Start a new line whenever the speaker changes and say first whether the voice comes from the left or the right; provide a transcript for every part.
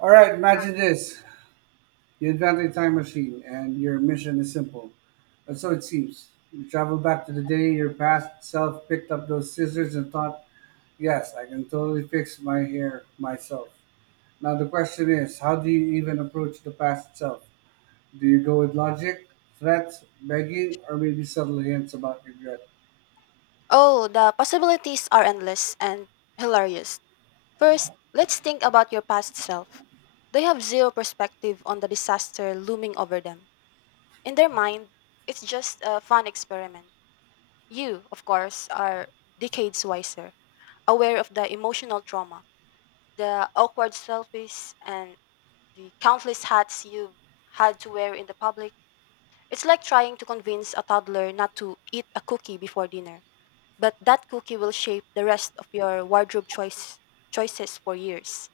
right: All right, imagine this. You invent a time machine, and your mission is simple. And so it seems. You travel back to the day your past self picked up those scissors and thought, yes, I can totally fix my hair myself. Now, the question is, how do you even approach the past self? Do you go with logic, threats, begging, or maybe subtle hints about regret?
left: Oh, the possibilities are endless and hilarious. First, let's think about your past self. They have zero perspective on the disaster looming over them. In their mind, it's just a fun experiment. You, of course, are decades wiser, aware of the emotional trauma, the awkward selfies, and the countless hats you've had to wear in the public. It's like trying to convince a toddler not to eat a cookie before dinner, but that cookie will shape the rest of your choices for years.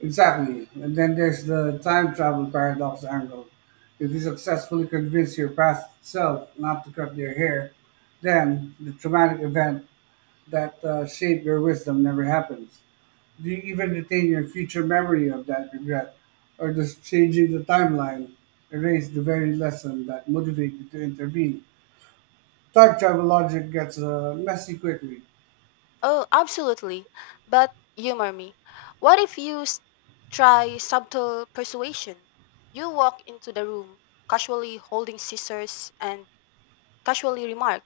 right: Exactly. And then there's the time travel paradox angle. If you successfully convince your past self not to cut their hair, then the traumatic event that shaped your wisdom never happens. Do you even retain your future memory of that regret? Or does changing the timeline erase the very lesson that motivated you to intervene? Time travel logic gets messy quickly.
left: Oh, absolutely. But humor me. What if you s- try subtle persuasion? You walk into the room, casually holding scissors, and casually remark,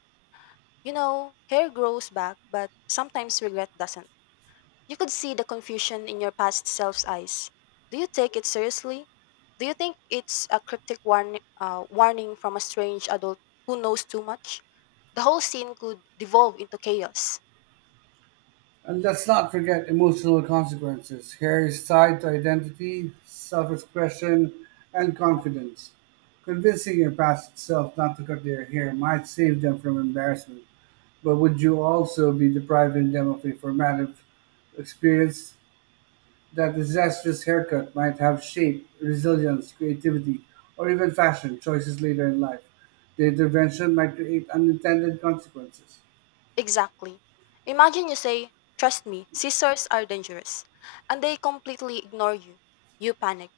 left: "You know, hair grows back, but sometimes regret doesn't." You could see the confusion in your past self's eyes. Do you take it seriously? Do you think it's a cryptic warning from a strange adult who knows too much? The whole scene could devolve into chaos.
right: And let's not forget emotional consequences. Care is tied to identity, self expression, and confidence. Convincing your past self not to cut their hair might save them from embarrassment, but would you also be depriving them of a formative experience? That disastrous haircut might have shape, resilience, creativity, or even fashion choices later in life. The intervention might create unintended consequences.
left: Exactly. Imagine you say, "Trust me, scissors are dangerous," and they completely ignore you. You panic.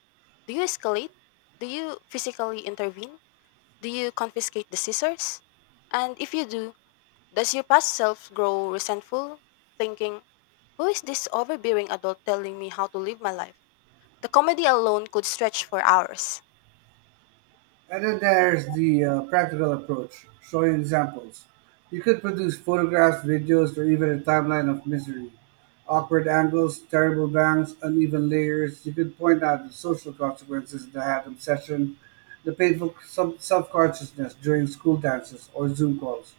left: Do you escalate? Do you physically intervene? Do you confiscate the scissors? And if you do, does your past self grow resentful, thinking, "Who is this overbearing adult telling me how to live my life?" The comedy alone could stretch for hours.
right: And then there's the practical approach, showing examples. You could produce photographs, videos, or even a timeline of misery. Awkward angles, terrible bangs, uneven layers. You could point out the social consequences of the hat obsession, the painful self consciousness during school dances or Zoom calls.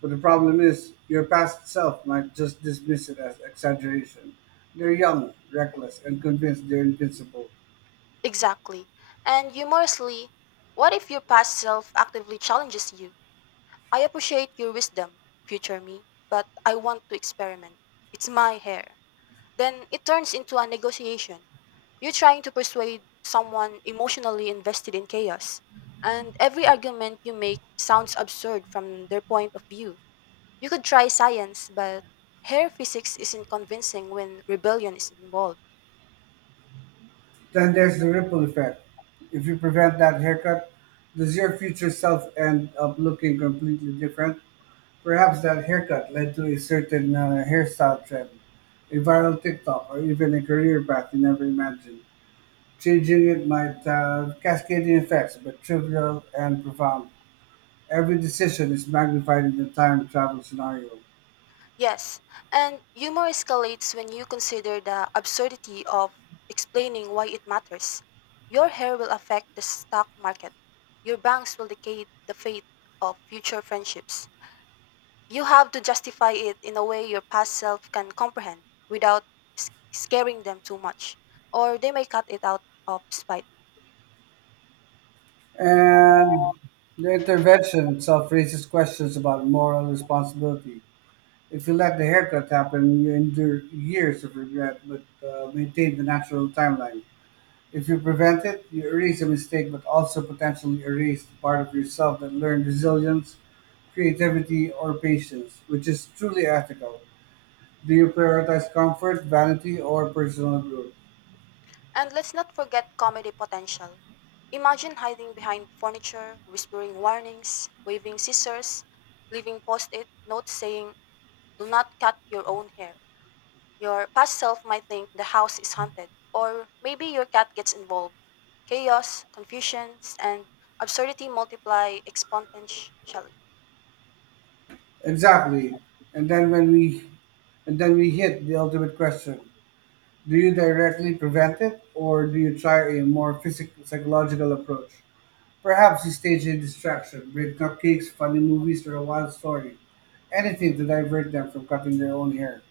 right: But the problem is, your past self might just dismiss it as exaggeration. They're young, reckless, and convinced they're invincible.
left: Exactly. And humorously, what if your past self actively challenges you? "I appreciate your wisdom, future me, but I want to experiment. It's my hair." Then it turns into a negotiation. You're trying to persuade someone emotionally invested in chaos, and every argument you make sounds absurd from their point of view. You could try science, but hair physics isn't convincing when rebellion is involved.
right: Then there's the ripple effect. If you prevent that haircut, does your future self end up looking completely different? Perhaps that haircut led to a certain hairstyle trend, a viral TikTok, or even a career path you never imagined. Changing it might have cascading effects, but trivial and profound. Every decision is magnified in the time travel scenario.
left: Yes, and humor escalates when you consider the absurdity of explaining why it matters. Your hair will affect the stock market. Your banks will decay the fate of future friendships. You have to justify it in a way your past self can comprehend without scaring them too much, or they may cut it out of spite.
right: And the intervention itself raises questions about moral responsibility. If you let the haircut happen, you endure years of regret but maintain the natural timeline. If you prevent it, you erase a mistake but also potentially erase the part of yourself that learned resilience, creativity, or patience, which is truly ethical. Do you prioritize comfort, vanity, or personal growth?
left: And let's not forget comedy potential. Imagine hiding behind furniture, whispering warnings, waving scissors, leaving post it notes saying, "Do not cut your own hair." Your past self might think the house is haunted, or maybe your cat gets involved. Chaos, confusions, and absurdity multiply exponentially.
right: Exactly. And then when we and then we hit the ultimate question. Do you directly prevent it or do you try a more psychological approach? Perhaps he staged a distraction, made cupcakes, funny movies, or a wild story. Anything to divert them from cutting their own hair.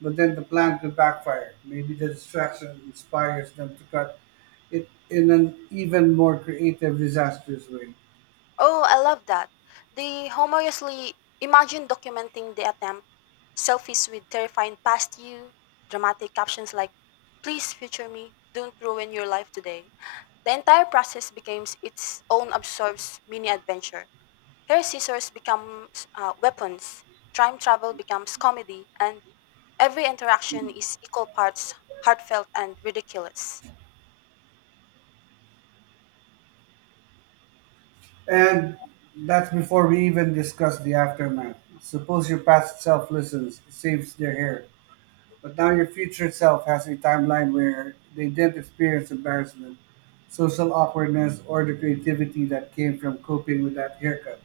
right: But then the plan could backfire. Maybe the distraction inspires them to cut it in an even more creative, disastrous way.
left: Oh, I love that. They humorously imagine documenting the attempt, selfies with terrifying past you, dramatic captions like, "Please future me, don't ruin your life today." The entire process becomes its own absurd mini adventure. Hair scissors becomes weapons, time travel becomes comedy, and every interaction is equal parts heartfelt and ridiculous.
right: And that's before we even discuss the aftermath. Suppose your past self listens, saves their hair, but now your future self has a timeline where they didn't experience embarrassment, social awkwardness, or the creativity that came from coping with that haircut.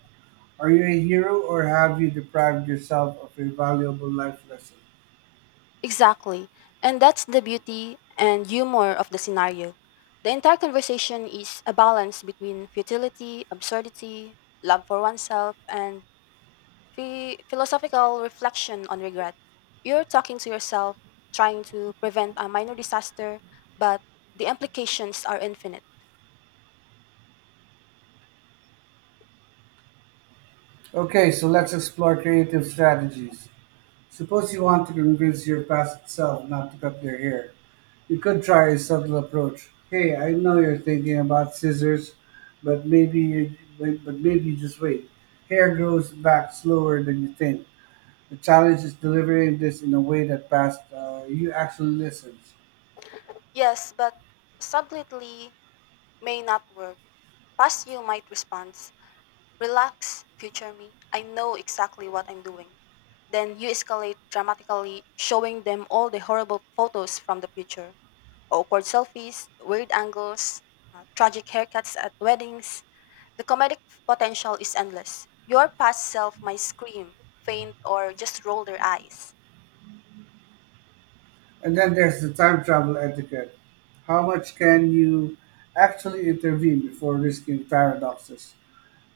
right: Are you a hero or have you deprived yourself of a valuable life lesson?
left: Exactly. And that's the beauty and humor of the scenario. The entire conversation is a balance between futility, absurdity, love for oneself, and philosophical reflection on regret. You're talking to yourself, trying to prevent a minor disaster, but the implications are infinite.
right: Okay, so let's explore creative strategies. Suppose you want to convince your past self not to cut their hair. You could try a subtle approach. Hey, I know you're thinking about scissors, but maybe you, but maybe just wait. Hair grows back slower than you think. The challenge is delivering this in a way that past you actually listens.
left: Yes, but subtly may not work. Past you might respond, "Relax, future me. I know exactly what I'm doing." Then you escalate dramatically, showing them all the horrible photos from the future awkward selfies, weird angles, tragic haircuts at weddings. The comedic potential is endless. Your past self might scream, faint, or just roll their eyes.
right: And then there's the time travel etiquette. How much can you actually intervene before risking paradoxes?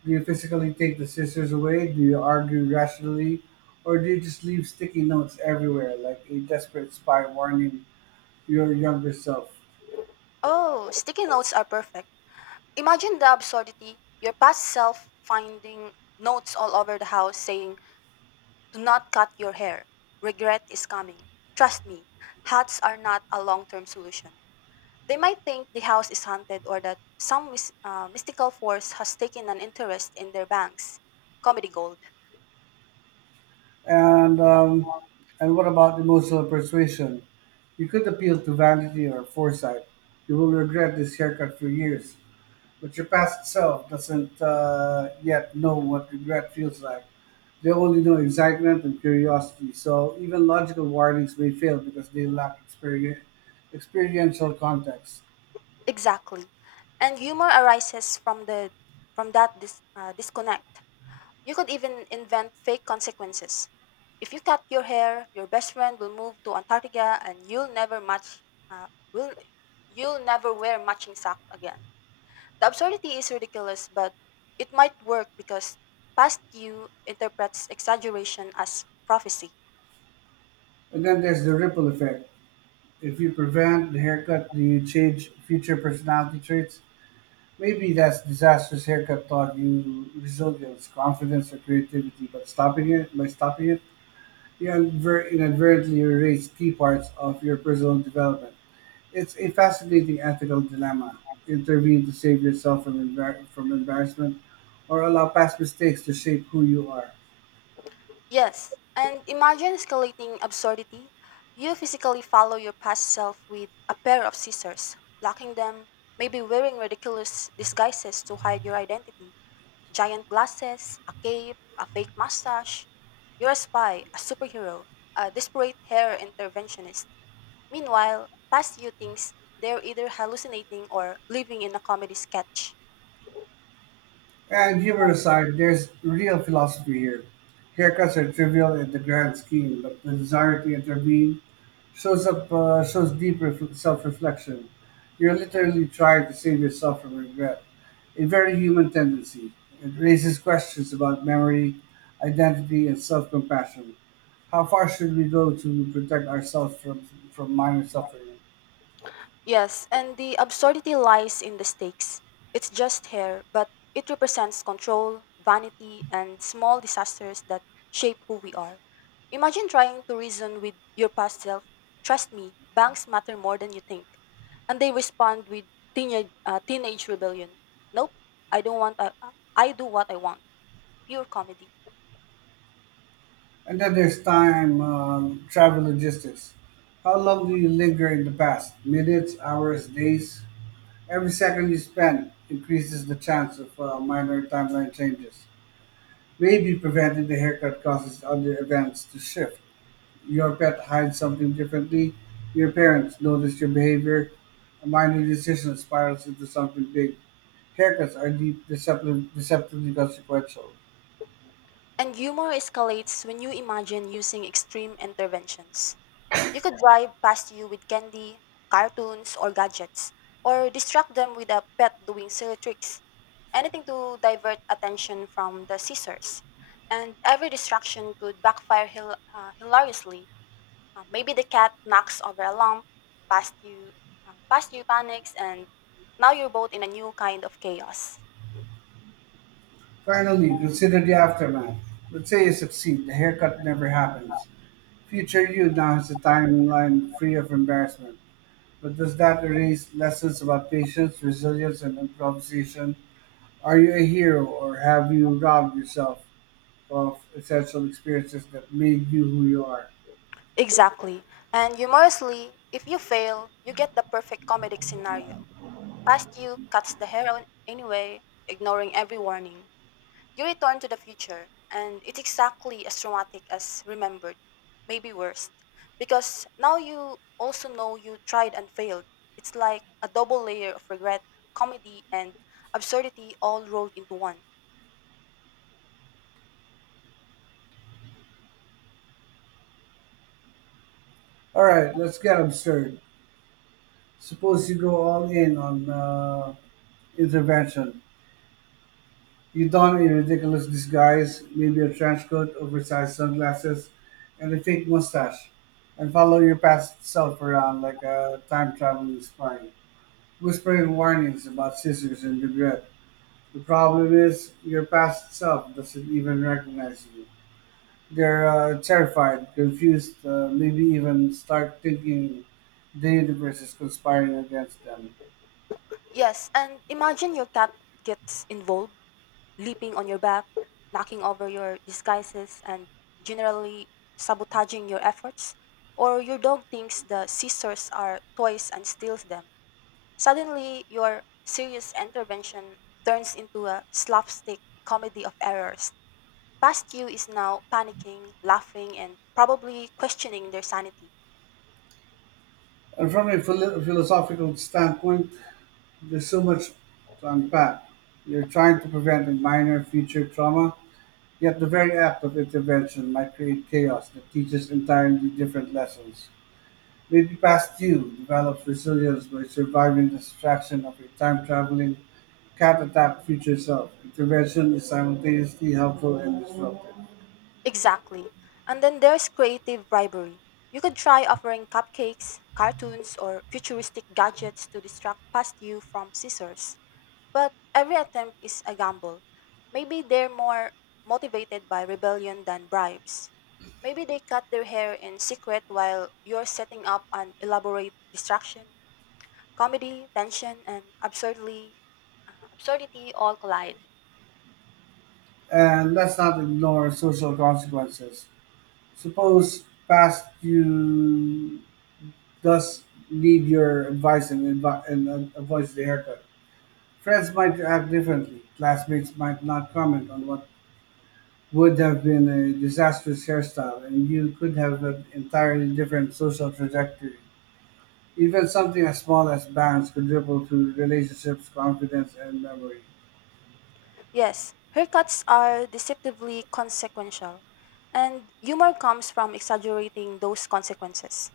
right: Do you physically take the scissors away? Do you argue rationally? Or do you just leave sticky notes everywhere like a desperate spy warning your younger self.
left: Oh, sticky notes are perfect. Imagine the absurdity. Your past self finding notes all over the house saying, "Do not cut your hair. Regret is coming. Trust me, hats are not a long term solution." They might think the house is haunted or that some mystical force has taken an interest in their banks. Comedy gold.
right: And um, and what about emotional persuasion? You could appeal to vanity or foresight. You will regret this haircut for years, but your past self doesn't yet know what regret feels like. They only know excitement and curiosity. So even logical warnings may fail because they lack experiential context.
left: Exactly. And humor arises from that disconnect. You could even invent fake consequences. If you cut your hair, your best friend will move to Antarctica and uh, will, you'll never wear matching sock again. The absurdity is ridiculous, but it might work because past you interprets exaggeration as prophecy.
right: And then there's the ripple effect. If you prevent the haircut, do you change future personality traits? Maybe that's disastrous haircut taught you resilience, confidence, or creativity, but stopping it by stopping it, you inadvertently erase key parts of your personal development. It's a fascinating ethical dilemma: intervene to save yourself from embarrassment, or allow past mistakes to shape who you are.
left: Yes, and imagine escalating absurdity. You physically follow your past self with a pair of scissors, blocking them, maybe wearing ridiculous disguises to hide your identity giant glasses, a cape, a fake mustache. You're a spy, a superhero, a desperate hair interventionist. Meanwhile, past you thinks they're either hallucinating or living in a comedy sketch.
right: And humor aside, there's real philosophy here. Haircuts are trivial in the grand scheme, but the desire to intervene shows deep self-reflection. You're literally trying to save yourself from regret, a very human tendency. It raises questions about memory, identity, and self-compassion. How far should we go to protect ourselves from minor suffering?
left: Yes, and the absurdity lies in the stakes. It's just hair, but it represents control, vanity, and small disasters that shape who we are. Imagine trying to reason with your past self. Trust me, banks matter more than you think. And they respond with teenage rebellion. Nope, I don't want. I do what I want. Pure comedy.
right: And then there's time travel logistics. How long do you linger in the past? Minutes, hours, days? Every second you spend increases the chance of minor timeline changes. Maybe preventing the haircut causes other events to shift. Your pet hides something differently. Your parents notice your behavior. A minor decision spirals into something big. Haircuts are deceptively consequential.
left: And humor escalates when you imagine using extreme interventions. You could drive past you with candy, cartoons, or gadgets, or distract them with a pet doing silly tricks. Anything to divert attention from the scissors. And every distraction could backfire hilariously. Maybe the cat knocks over a lamp, past you, past you panics, and now you're both in a new kind of chaos.
right: Finally, consider the aftermath. Let's say you succeed. The haircut never happens. Future you now has a timeline free of embarrassment. But does that erase lessons about patience, resilience, and improvisation? Are you a hero or have you robbed yourself of essential experiences that made you who you are?
left: Exactly. And humorously, if you fail, you get the perfect comedic scenario. Past you cuts the hair on anyway, ignoring every warning. You return to the future, and it's exactly as traumatic as remembered, maybe worse, because now you also know you tried and failed. It's like a double layer of regret, comedy, and absurdity all rolled into one.
right: All right, let's get absurd. Suppose you go all in on intervention. You don a ridiculous disguise, maybe a trench coat, oversized sunglasses, and a fake mustache, and follow your past self around like a time traveling spy, whispering warnings about scissors and regret. The problem is, your past self doesn't even recognize you. They're terrified, confused, maybe even start thinking the universe is conspiring against them.
left: Yes, and imagine your cat gets involved leaping on your back, knocking over your disguises, and generally sabotaging your efforts, or your dog thinks the scissors are toys and steals them. Suddenly, your serious intervention turns into a slapstick comedy of errors. Past you is now panicking, laughing, and probably questioning their sanity.
right: And from a philosophical standpoint, there's so much to unpack. You're trying to prevent a minor future trauma, yet the very act of intervention might create chaos that teaches entirely different lessons. Maybe past you develops resilience by surviving the distraction of a time traveling cat attack future self. Intervention is simultaneously helpful and disruptive.
left: Exactly. And then there's creative bribery. You could try offering cupcakes, cartoons, or futuristic gadgets to distract past you from scissors. But every attempt is a gamble. Maybe they're more motivated by rebellion than bribes. Maybe they cut their hair in secret while you're setting up an elaborate distraction. Comedy, tension, and absurdity all collide.
right: And let's not ignore social consequences. Suppose past you does need your advice and avoids the haircut. Friends might act differently. Classmates might not comment on what would have been a disastrous hairstyle, and you could have an entirely different social trajectory. Even something as small as bands could ripple through relationships, confidence, and memory.
left: Yes, haircuts are deceptively consequential, and humor comes from exaggerating those consequences.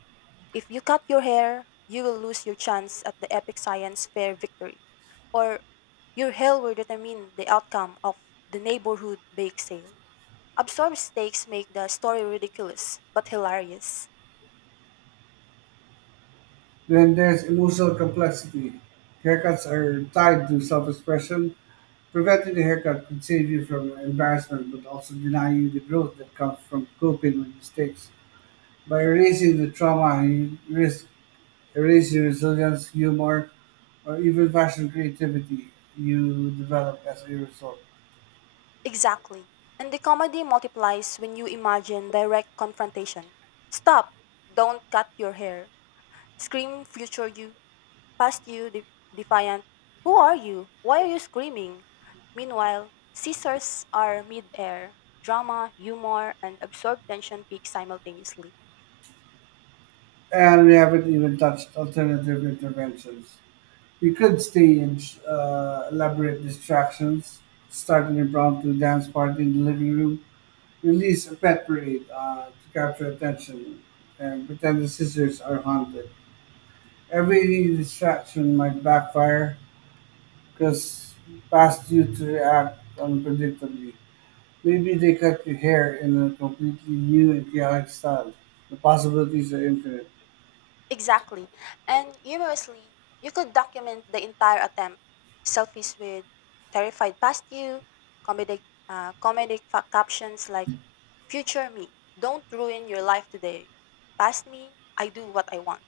left: If you cut your hair, you will lose your chance at the epic science fair victory, or your hair will determine the outcome of the neighborhood bake sale. Absurd stakes make the story ridiculous but hilarious.
right: Then there's emotional complexity. Haircuts are tied to self expression. Preventing the haircut could save you from embarrassment but also deny you the growth that comes from coping with mistakes. By erasing the trauma, you risk erasing resilience, humor, or even fashion creativity you develop as a result.
left: Exactly. And the comedy multiplies when you imagine direct confrontation. Stop! Don't cut your hair. Scream future you. Past you, defiant. Who are you? Why are you screaming? Meanwhile, scissors are mid-air. Drama, humor, and absorbed tension peak simultaneously.
right: And we haven't even touched alternative interventions. We could stage elaborate distractions, start an impromptu dance party in the living room, release a pet parade to capture attention and pretend the scissors are haunted. Every distraction might backfire because past you to react unpredictably. Maybe they cut your hair in a completely new and chaotic style. The possibilities are infinite.
left: Exactly. And humorously, you could document the entire attempt. Selfies with terrified past you, comedic, comedic captions like, "Future me, don't ruin your life today. Past me, I do what I want."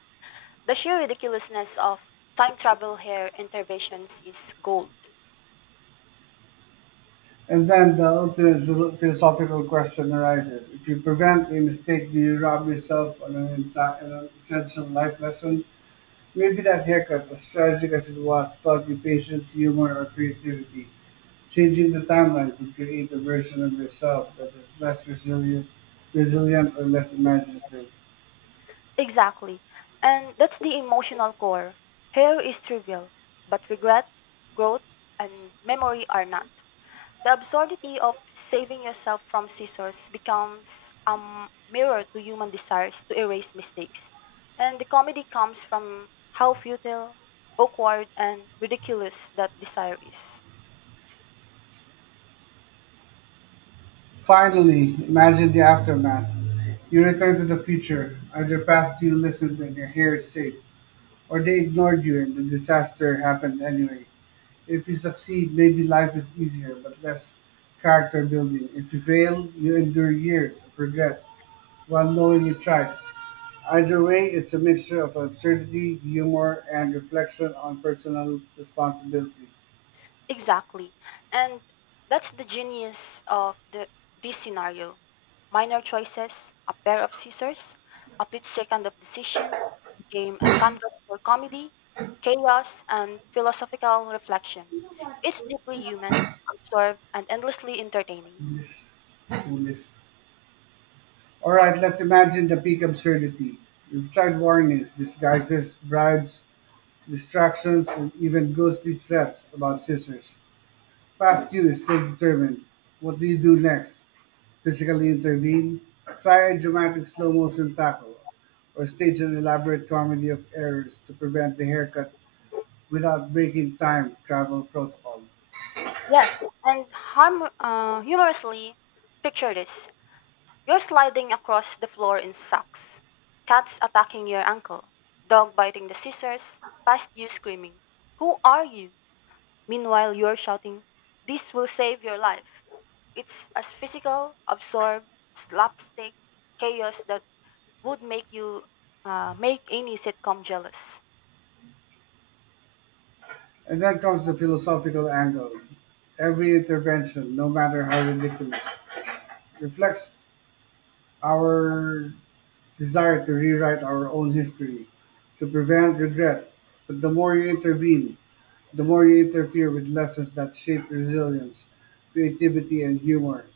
left: The sheer ridiculousness of time travel hair interventions is gold.
right: And then the ultimate philosophical question arises. If you prevent a mistake, do you rob yourself of an essential life lesson? Maybe that haircut, as tragic as it was, taught you patience, humor, or creativity. Changing the timeline could create a version of yourself that is resilient or less imaginative.
left: Exactly. And that's the emotional core. Hair is trivial, but regret, growth, and memory are not. The absurdity of saving yourself from scissors becomes a mirror to human desires to erase mistakes. And the comedy comes from how futile, awkward, and ridiculous that desire is.
right: Finally, imagine the aftermath. You return to the future, either past you listened and your hair is safe, or they ignored you and the disaster happened anyway. If you succeed, maybe life is easier but less character building. If you fail, you endure years of regret while knowing you tried. Either way, it's a mixture of absurdity, humor, and reflection on personal responsibility.
left: Exactly. And that's the genius of the this scenario. Minor choices, a pair of scissors, a split second of decision became a canvas for comedy, chaos, and philosophical reflection. It's deeply human, absurd, and endlessly entertaining.
right: Coolest. Coolest. All right, let's imagine the peak absurdity. We've tried warnings, disguises, bribes, distractions, and even ghostly threats about scissors. Past you is still determined. What do you do next? Physically intervene? Try a dramatic slow motion tackle? Or stage an elaborate comedy of errors to prevent the haircut without breaking time travel protocol.
left: Yes, and humorously, picture this. You're sliding across the floor in socks, cats attacking your ankle, dog biting the scissors, past you screaming, "Who are you?" Meanwhile, you're shouting, "This will save your life." It's as physical, absurd, slapstick chaos that would make you make any sitcom jealous.
right: And then comes the philosophical angle. Every intervention, no matter how ridiculous, reflects our desire to rewrite our own history, to prevent regret. But the more you intervene, the more you interfere with lessons that shape resilience, creativity, and humor.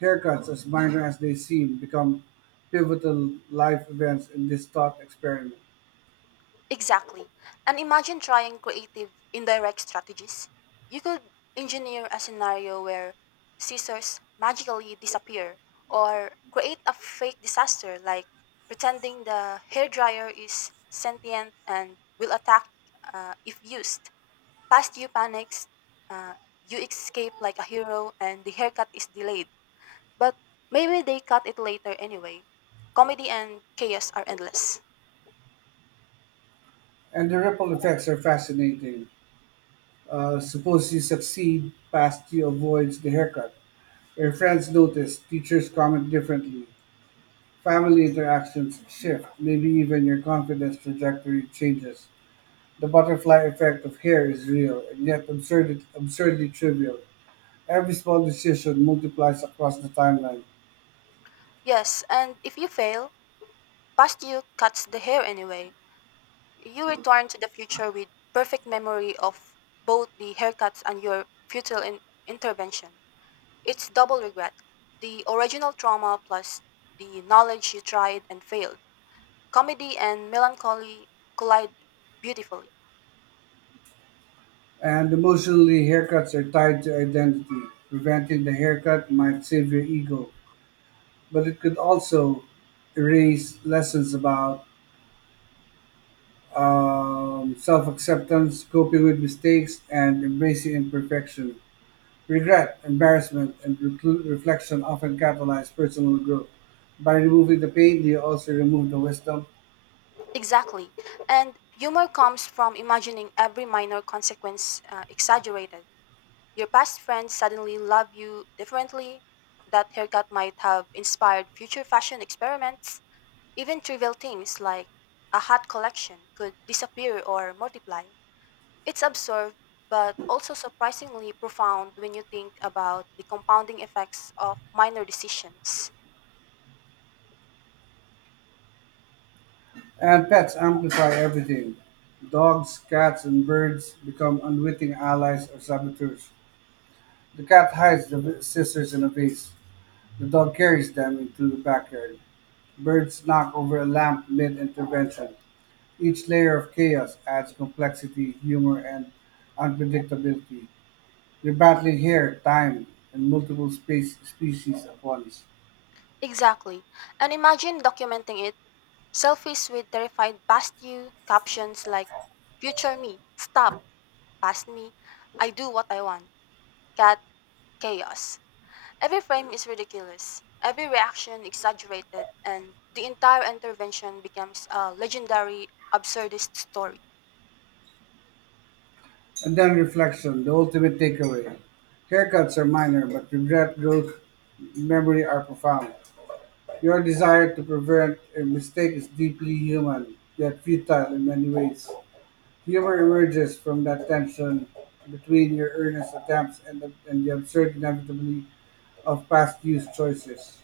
right: Haircuts, as minor as they seem, become pivotal life events in this thought experiment.
left: Exactly. And imagine trying creative indirect strategies. You could engineer a scenario where scissors magically disappear or create a fake disaster like pretending the hairdryer is sentient and will attack if used. Past you panics, uh, you escape like a hero and the haircut is delayed. But maybe they cut it later anyway. Comedy and chaos are endless.
right: And the ripple effects are fascinating. Suppose you succeed past you avoids the haircut. Your friends notice, teachers comment differently, family interactions shift, maybe even your confidence trajectory changes. The butterfly effect of hair is real and yet absurdly trivial. Every small decision multiplies across the timeline.
left: Yes, and if you fail, past you cuts the hair anyway. You return to the future with perfect memory of both the haircuts and your futile intervention. It's double regret. The original trauma plus the knowledge you tried and failed. Comedy and melancholy collide beautifully.
right: And emotionally, haircuts are tied to identity. Preventing the haircut might save your ego, but it could also erase lessons about self acceptance, coping with mistakes, and embracing imperfection. Regret, embarrassment, and reflection often catalyze personal growth. By removing the pain, you also remove the wisdom.
left: Exactly. And humor comes from imagining every minor consequence exaggerated. Your past friends suddenly love you differently. That haircut might have inspired future fashion experiments. Even trivial things like a hat collection could disappear or multiply. It's absurd, but also surprisingly profound when you think about the compounding effects of minor decisions.
right: And pets amplify everything. Dogs, cats, and birds become unwitting allies or saboteurs. The cat hides the scissors in a vase. The dog carries them into the backyard. Birds knock over a lamp mid intervention. Each layer of chaos adds complexity, humor, and unpredictability. You're battling hair, time, and multiple space species at once.
left: Exactly. And imagine documenting it selfies with terrified past you, captions like, "Future me, stop, past me, I do what I want, cat chaos." Every frame is ridiculous, every reaction exaggerated, and the entire intervention becomes a legendary absurdist story.
right: And then reflection, the ultimate takeaway. Haircuts are minor, but regret, growth, memory are profound. Your desire to prevent a mistake is deeply human, yet futile in many ways. Humor emerges from that tension between your earnest attempts and the absurd inevitability of past youth choices.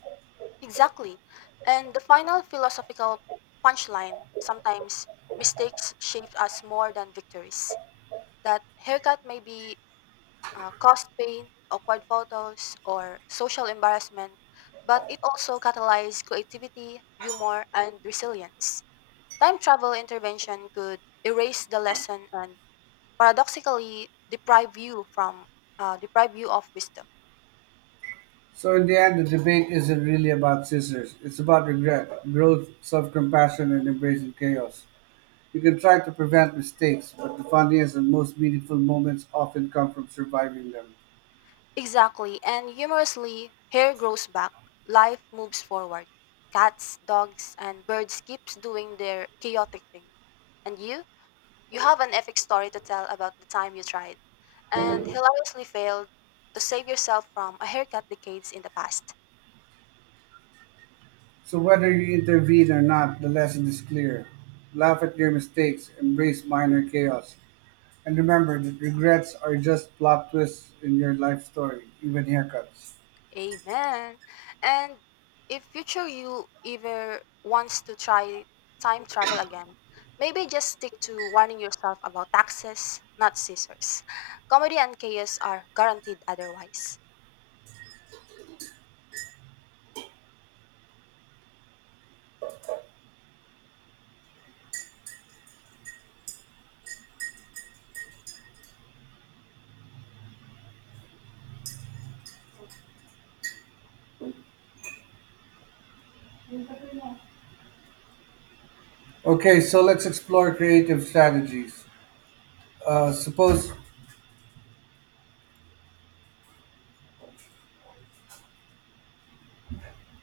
left: Exactly. And the final philosophical punchline sometimes mistakes shape us more than victories. That haircut may be caused pain, awkward photos, or social embarrassment, but it also catalyzed creativity, humor, and resilience. Time travel intervention could erase the lesson and paradoxically deprive you of wisdom.
right: So in the end, the debate isn't really about scissors. It's about regret, growth, self-compassion, and embracing chaos. You can try to prevent mistakes, but the funniest and most meaningful moments often come from surviving them.
left: Exactly, and humorously, hair grows back, life moves forward. Cats, dogs, and birds keeps doing their chaotic thing. And you have an epic story to tell about the time you tried and hilariously failed to save yourself from a haircut decades in the past.
right: So whether you intervene or not, the lesson is clear. Laugh at your mistakes, embrace minor chaos, and remember that regrets are just plot twists in your life story, even haircuts.
left: Amen. And if future you ever wants to try time travel again, maybe just stick to warning yourself about taxes, not scissors. Comedy and chaos are guaranteed otherwise.
right: Okay, so let's explore creative strategies. Suppose,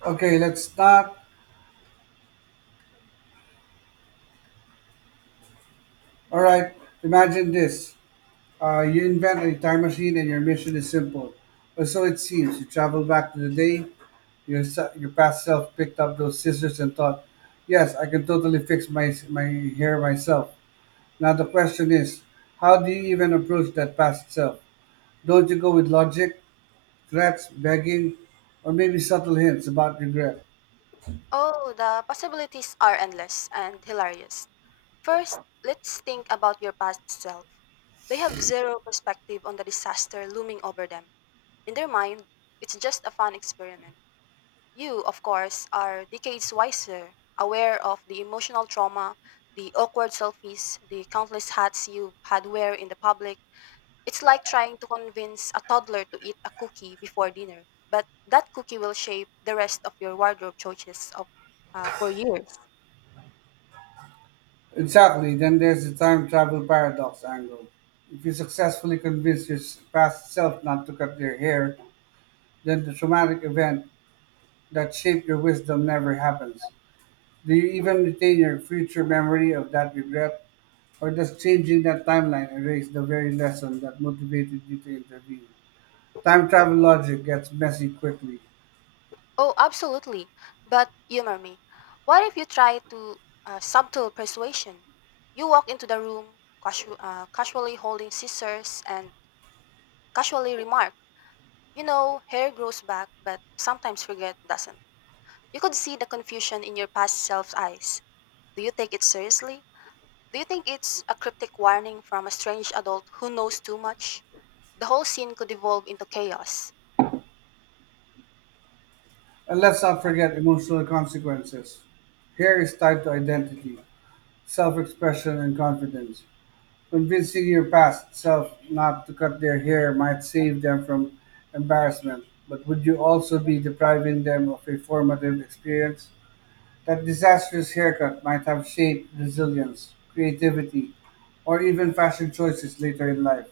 right: okay, let's not All right, imagine this. You invent a time machine and your mission is simple. Or so it seems. You travel back to the day your past self picked up those scissors and thought, yes, I can totally fix my hair myself. Now the question is, how do you even approach that past self? Don't you go with logic, threats, begging, or maybe subtle hints about regret?
left: Oh, the possibilities are endless and hilarious. First, let's think about your past self. They have zero perspective on the disaster looming over them. In their mind, it's just a fun experiment. You, of course, are decades wiser, aware of the emotional trauma, the awkward selfies, the countless hats you've had wear in the public. It's like trying to convince a toddler to eat a cookie before dinner, but that cookie will shape the rest of your for years.
right: Exactly. Then there's the time travel paradox angle. If you successfully convince your past self not to cut their hair, then the traumatic event that shaped your wisdom never happens. Do you even retain your future memory of that regret, or does changing that timeline erase the very lesson that motivated you to intervene? Time travel logic gets messy quickly.
left: Oh, absolutely. But humor me. What if you try to subtle persuasion? You walk into the room, casually holding scissors, and casually remark, "You know, hair grows back, but sometimes forget doesn't." You could see the confusion in your past self's eyes. Do you take it seriously? Do you think it's a cryptic warning from a strange adult who knows too much? The whole scene could evolve into chaos.
right: And let's not forget emotional consequences. Hair is tied to identity, self expression, and confidence. Convincing your past self not to cut their hair might save them from embarrassment, but would you also be depriving them of a formative experience? That disastrous haircut might have shaped resilience, creativity, or even fashion choices later in life.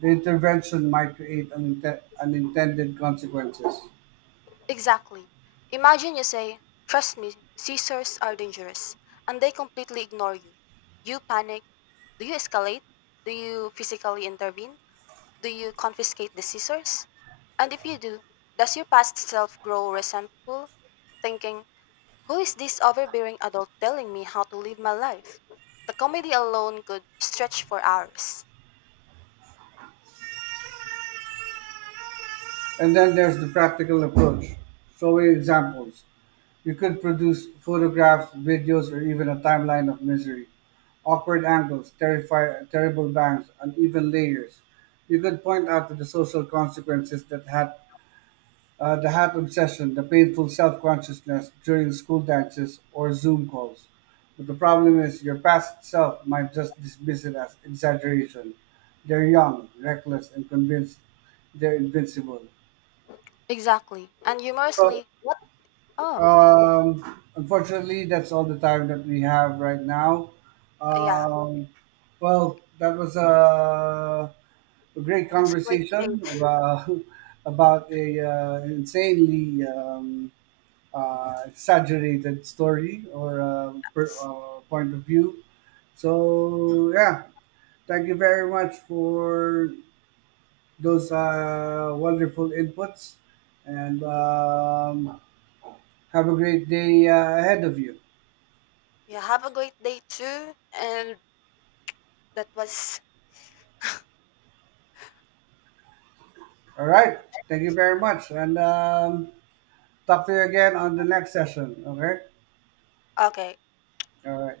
right: The intervention might create unintended consequences.
left: Exactly. Imagine you say, "Trust me, scissors are dangerous," and they completely ignore you. You panic. Do you escalate? Do you physically intervene? Do you confiscate the scissors? And if you do, does your past self grow resentful, thinking, "Who is this overbearing adult telling me how to live my life?" The comedy alone could stretch for hours.
right: And then there's the practical approach, showing examples. You could produce photographs, videos, or even a timeline of misery. Awkward angles, terrible bangs, uneven layers. You could point out to the social consequences that had the hat obsession, the painful self-consciousness during school dances or Zoom calls. But the problem is, your past self might just dismiss it as exaggeration. They're young, reckless, and convinced they're invincible.
left: Exactly. And
right: So
left: humorously, what? Oh,
right: Um, Unfortunately, that's all the time that we have right now.
left: yeah,
right: Um, well, that was a great
left: that was a great debate.
right: conversation about about a insanely exaggerated story or point of view. So yeah, thank you very much for those wonderful inputs, and have a great day ahead of you.
left: Yeah, have a great day too. And that was
right: All right. Thank you very much. And talk to you again on the next session. Okay.
left: okay.
right: All right.